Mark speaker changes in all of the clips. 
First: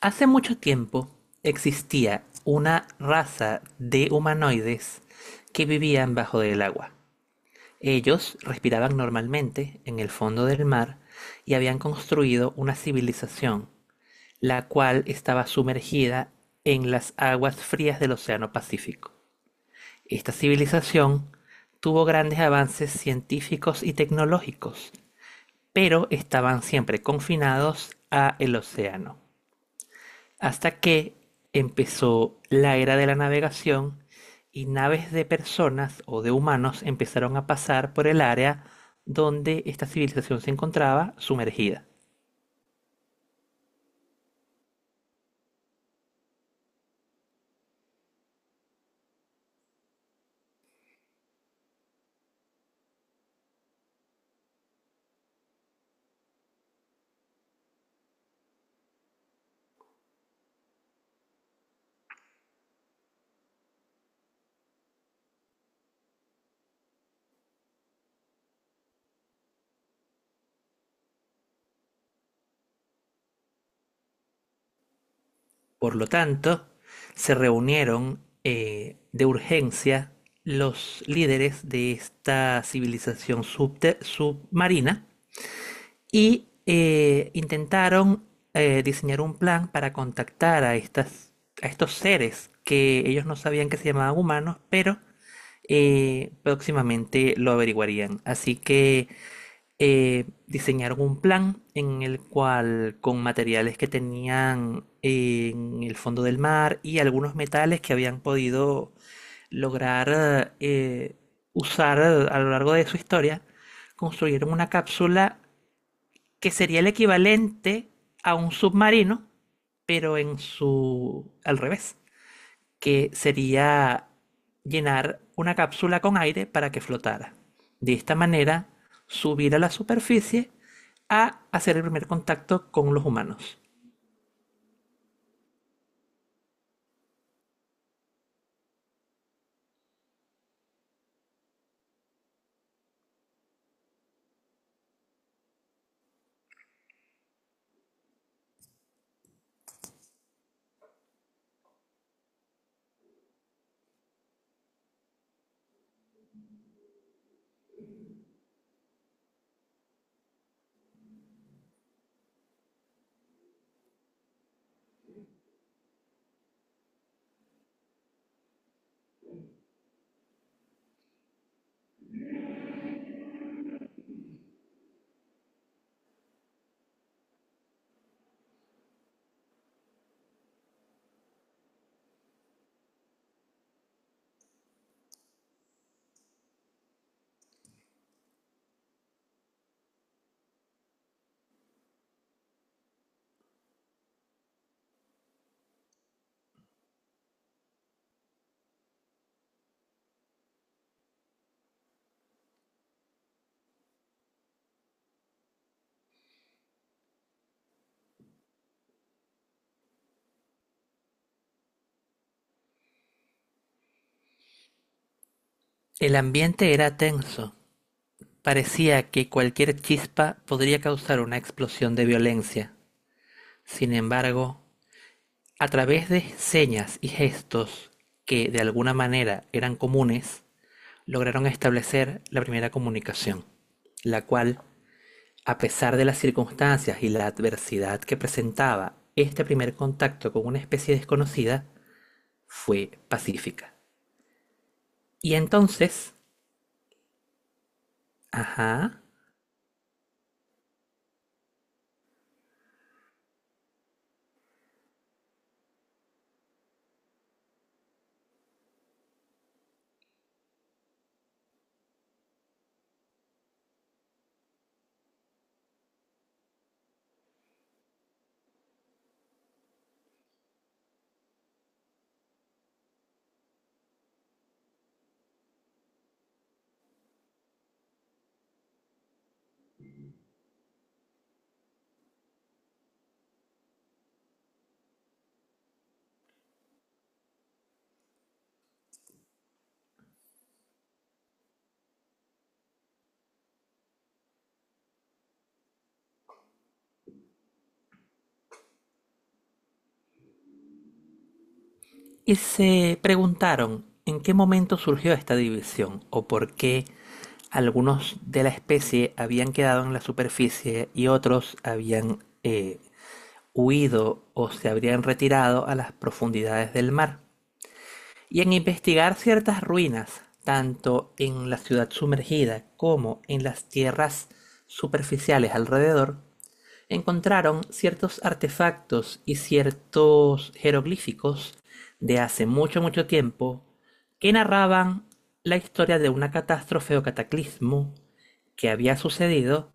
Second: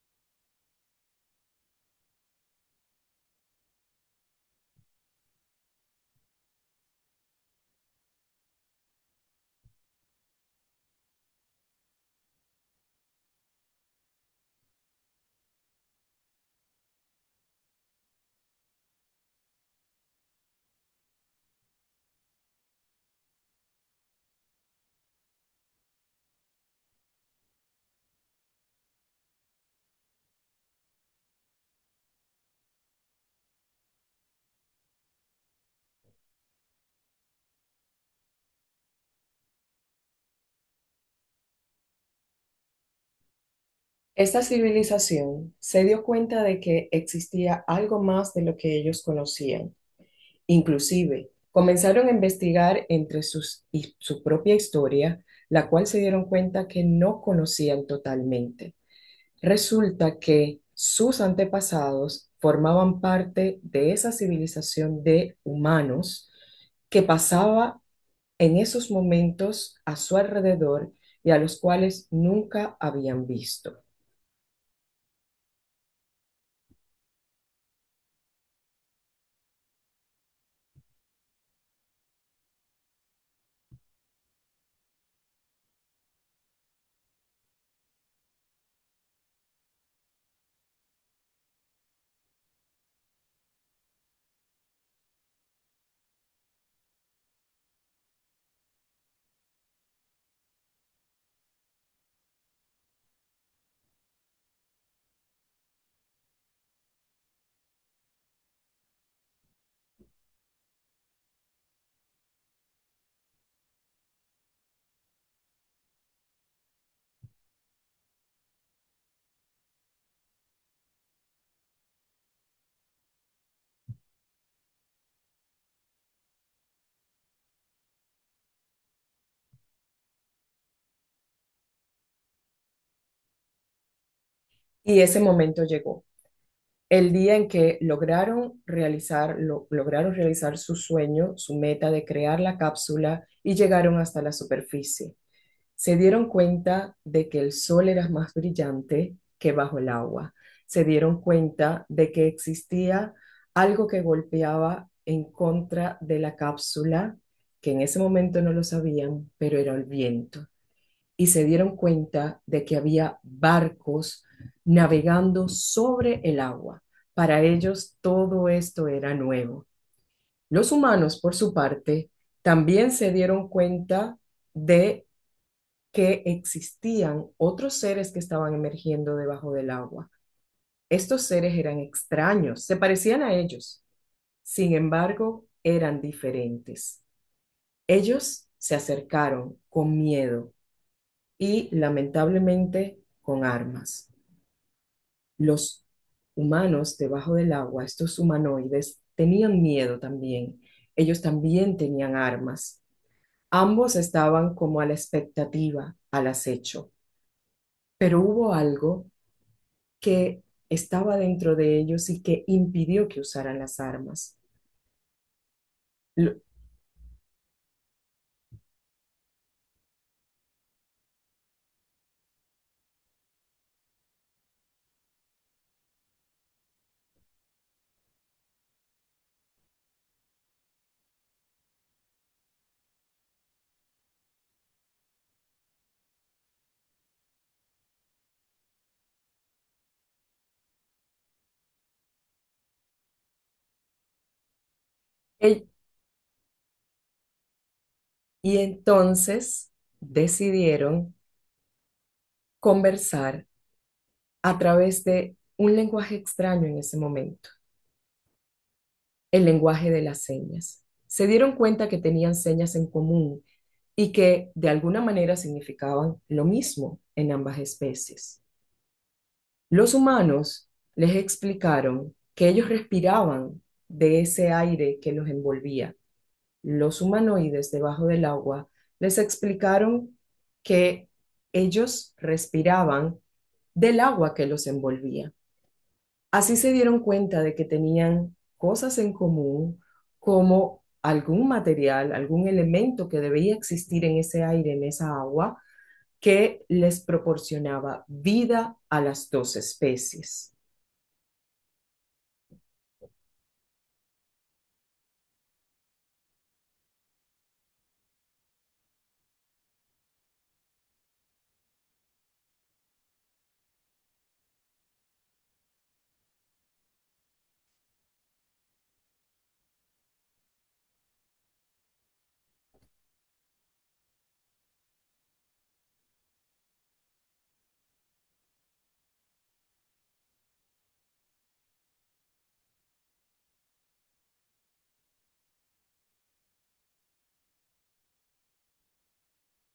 Speaker 1: Hace mucho tiempo existía una raza de humanoides que vivían bajo el agua. Ellos respiraban normalmente en el fondo del mar y habían construido una civilización, la cual estaba sumergida en las aguas frías del Océano Pacífico. Esta civilización tuvo grandes avances científicos y tecnológicos, pero estaban siempre confinados a el océano. Hasta que empezó la era de la navegación y naves de personas o de humanos empezaron a pasar por el área donde esta civilización se encontraba sumergida.
Speaker 2: Esta civilización se dio cuenta de que existía algo más de lo que ellos conocían. Inclusive, comenzaron a investigar y su propia historia, la cual se dieron cuenta que no conocían totalmente. Resulta que sus antepasados formaban parte de esa civilización de humanos que pasaba en esos momentos a su alrededor y a los cuales nunca habían visto.
Speaker 1: Por lo tanto, se reunieron de urgencia los líderes de esta civilización submarina y intentaron diseñar un plan para contactar a a estos seres que ellos no sabían que se llamaban humanos, pero próximamente lo averiguarían. Así que diseñaron un plan en el cual, con materiales que tenían en el fondo del mar y algunos metales que habían podido lograr usar a lo largo de su historia, construyeron una cápsula que sería el equivalente a un submarino, pero en su al revés, que sería llenar una cápsula con aire para que flotara. De esta manera, subir a la superficie a hacer el primer contacto con los humanos.
Speaker 2: Y ese momento llegó. El día en que lograron realizar su sueño, su meta de crear la cápsula y llegaron hasta la superficie. Se dieron cuenta de que el sol era más brillante que bajo el agua. Se dieron cuenta de que existía algo que golpeaba en contra de la cápsula, que en ese momento no lo sabían, pero era el viento y se dieron cuenta de que había barcos navegando sobre el agua. Para ellos todo esto era nuevo. Los humanos, por su parte, también se dieron cuenta de que existían otros seres que estaban emergiendo debajo del agua. Estos seres eran extraños, se parecían a ellos, sin embargo, eran diferentes. Ellos se acercaron con miedo y lamentablemente con armas. Los humanos debajo del agua, estos humanoides, tenían miedo también. Ellos también tenían armas. Ambos estaban como a la expectativa, al acecho. Pero hubo algo que estaba dentro de ellos y que impidió que usaran las armas.
Speaker 1: El ambiente era tenso. Parecía que cualquier chispa podría causar una explosión de violencia. Sin embargo, a través de señas y gestos que de alguna manera eran comunes, lograron establecer la primera comunicación, la cual, a pesar de las circunstancias y la adversidad que presentaba este primer contacto con una especie desconocida, fue pacífica. Y entonces,
Speaker 2: Y
Speaker 1: ajá,
Speaker 2: entonces decidieron conversar a través de un lenguaje extraño en ese momento, el lenguaje de las señas. Se dieron cuenta que tenían señas en común, y que de alguna manera significaban lo mismo en ambas especies. Los humanos les explicaron que ellos respiraban de ese aire que los envolvía. Los humanoides debajo del agua les explicaron que ellos respiraban del agua que los envolvía. Así se dieron cuenta de que tenían cosas en común como algún material, algún elemento que debía existir en ese aire, en esa agua, que les proporcionaba vida a las dos especies.
Speaker 1: y se preguntaron en qué momento surgió esta división o por qué algunos de la especie habían quedado en la superficie y otros habían huido o se habrían retirado a las profundidades del mar. Y en investigar ciertas ruinas, tanto en la ciudad sumergida como en las tierras superficiales alrededor, encontraron ciertos artefactos y ciertos jeroglíficos de hace mucho, mucho tiempo que narraban la historia de una catástrofe o cataclismo que había sucedido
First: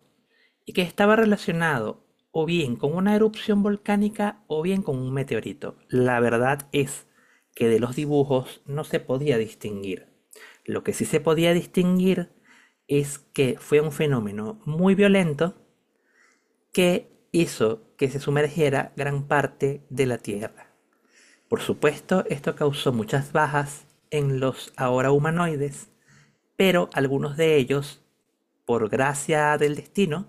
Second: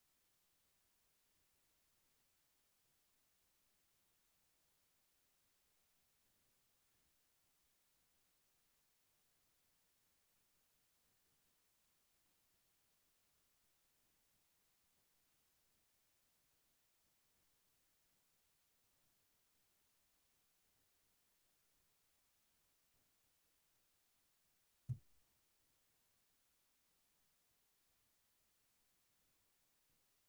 Speaker 1: y que estaba relacionado o bien con una erupción volcánica o bien con un meteorito. La verdad es que de los dibujos no se podía distinguir. Lo que sí se podía distinguir es que fue un fenómeno muy violento que hizo que se sumergiera gran parte de la Tierra. Por supuesto, esto causó muchas bajas en los ahora humanoides, pero algunos de ellos, por gracia del destino,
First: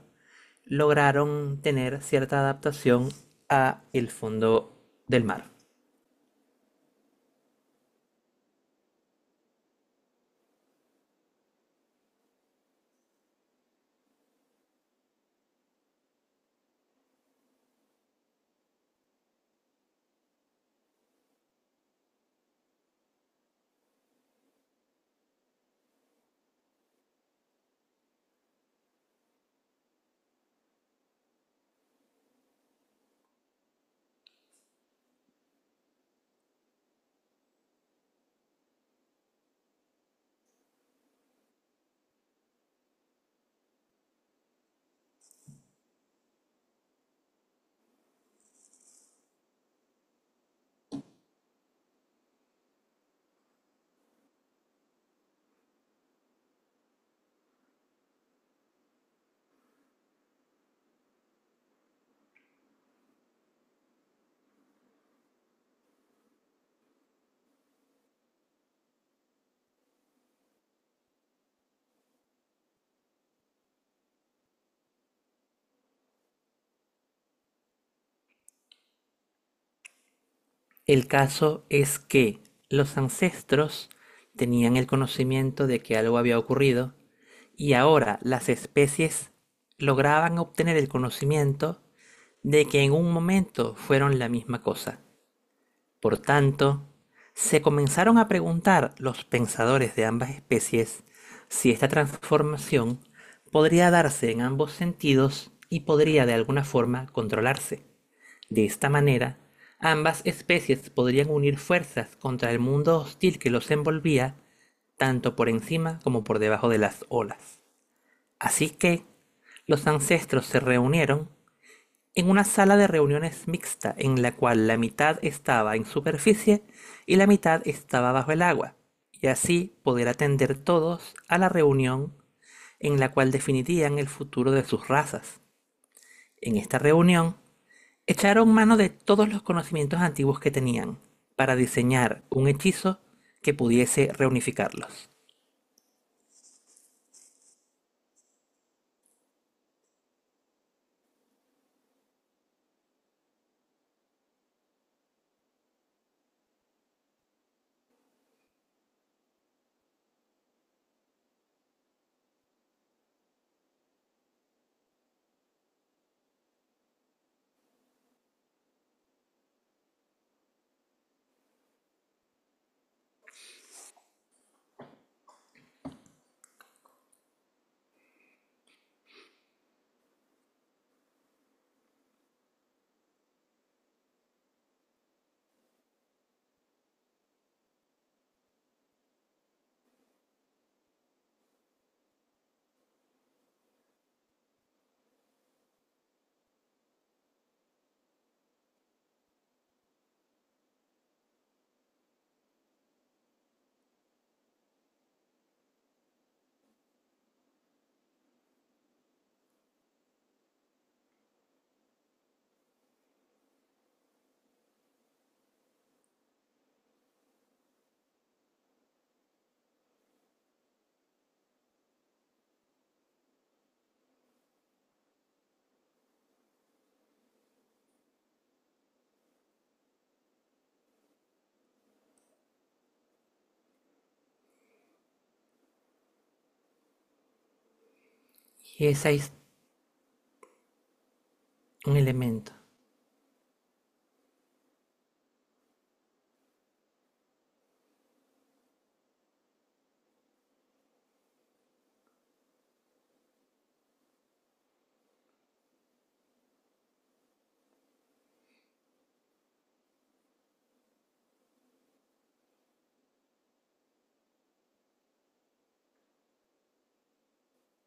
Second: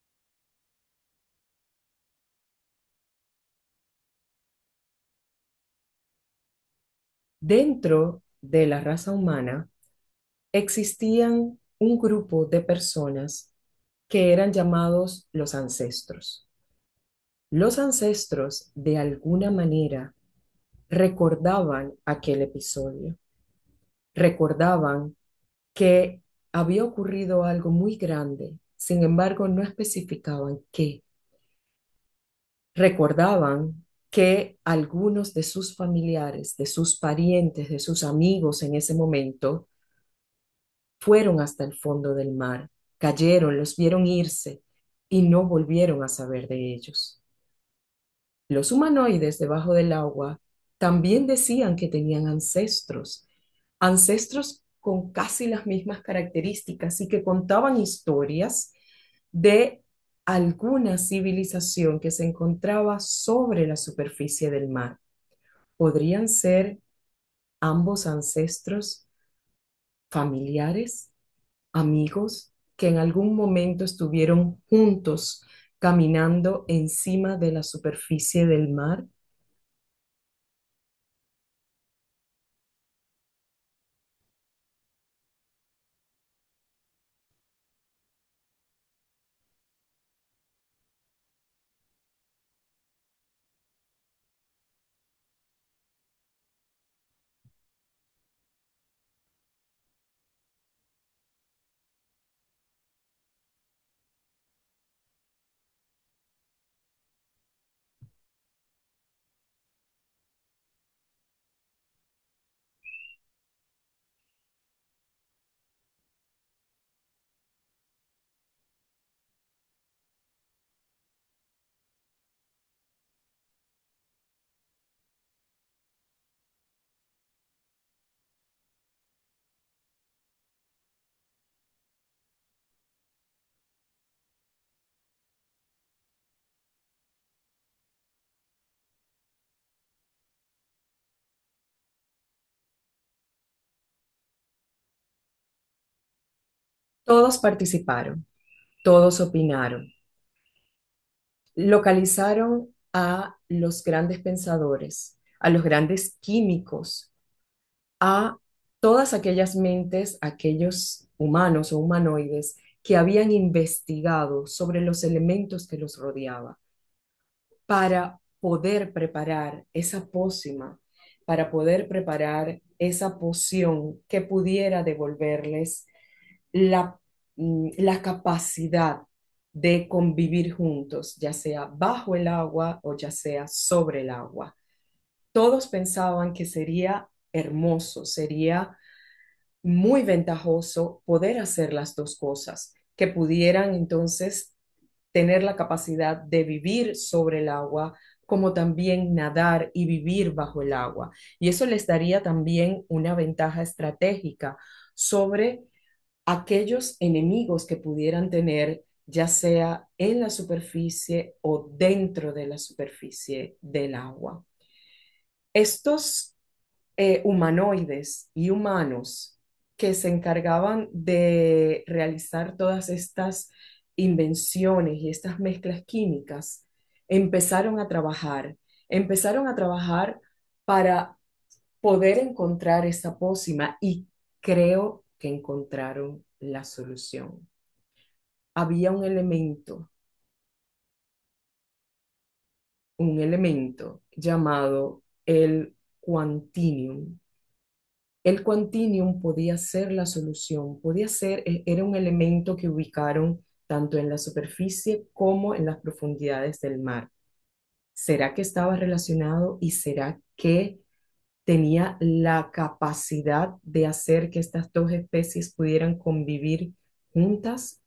Speaker 1: lograron tener cierta adaptación a el fondo del mar.
Speaker 2: Dentro de la raza humana existían un grupo de personas que eran llamados los ancestros. Los ancestros, de alguna manera, recordaban aquel episodio, recordaban que había ocurrido algo muy grande, sin embargo no especificaban qué recordaban que algunos de sus familiares, de sus parientes, de sus amigos en ese momento, fueron hasta el fondo del mar, cayeron, los vieron irse y no volvieron a saber de ellos. Los humanoides debajo del agua también decían que tenían ancestros, ancestros con casi las mismas características y que contaban historias de alguna civilización que se encontraba sobre la superficie del mar. ¿Podrían ser ambos ancestros familiares, amigos, que en algún momento estuvieron juntos caminando encima de la superficie del mar?
Speaker 1: El caso es que los ancestros tenían el conocimiento de que algo había ocurrido, y ahora las especies lograban obtener el conocimiento de que en un momento fueron la misma cosa. Por tanto, se comenzaron a preguntar los pensadores de ambas especies si esta transformación podría darse en ambos sentidos y podría de alguna forma controlarse. De esta manera, ambas especies podrían unir fuerzas contra el mundo hostil que los envolvía, tanto por encima como por debajo de las olas. Así que los ancestros se reunieron en una sala de reuniones mixta en la cual la mitad estaba en superficie y la mitad estaba bajo el agua, y así poder atender todos a la reunión en la cual definirían el futuro de sus razas. En esta reunión, echaron mano de todos los conocimientos antiguos que tenían para diseñar un hechizo que pudiese reunificarlos.
Speaker 2: Todos participaron, todos opinaron, localizaron a los grandes pensadores, a los grandes químicos, a todas aquellas mentes, aquellos humanos o humanoides que habían investigado sobre los elementos que los rodeaba para poder preparar esa pócima, para poder preparar esa poción que pudiera devolverles la, la capacidad de convivir juntos, ya sea bajo el agua o ya sea sobre el agua. Todos pensaban que sería hermoso, sería muy ventajoso poder hacer las dos cosas, que pudieran entonces tener la capacidad de vivir sobre el agua, como también nadar y vivir bajo el agua. Y eso les daría también una ventaja estratégica sobre aquellos enemigos que pudieran tener, ya sea en la superficie o dentro de la superficie del agua. Estos humanoides y humanos que se encargaban de realizar todas estas invenciones y estas mezclas químicas, empezaron a trabajar, empezaron a trabajar para poder encontrar esta pócima y creo que encontraron la solución.
Speaker 1: Y
Speaker 2: Había
Speaker 1: ese es un elemento.
Speaker 2: un elemento llamado el quantinium. El quantinium podía ser la solución, podía ser, era un elemento que ubicaron tanto en la superficie como en las profundidades del mar. ¿Será que estaba relacionado y será que tenía la capacidad de hacer que estas dos especies pudieran convivir juntas?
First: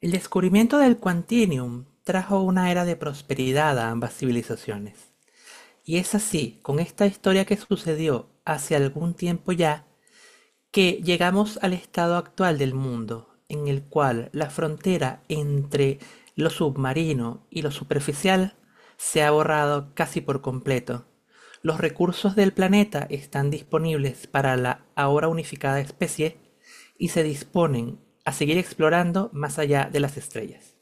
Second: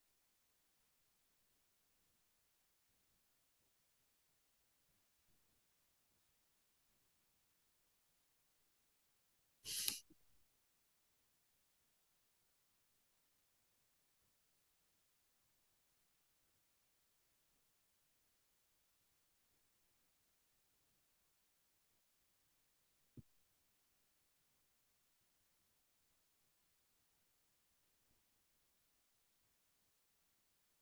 Speaker 1: El descubrimiento del Quantinium trajo una era de prosperidad a ambas civilizaciones. Y es así, con esta historia que sucedió hace algún tiempo ya, que llegamos al estado actual del mundo, en el cual la frontera entre lo submarino y lo superficial se ha borrado casi por completo. Los recursos del planeta están disponibles para la ahora unificada especie y se disponen a seguir explorando más allá de las estrellas.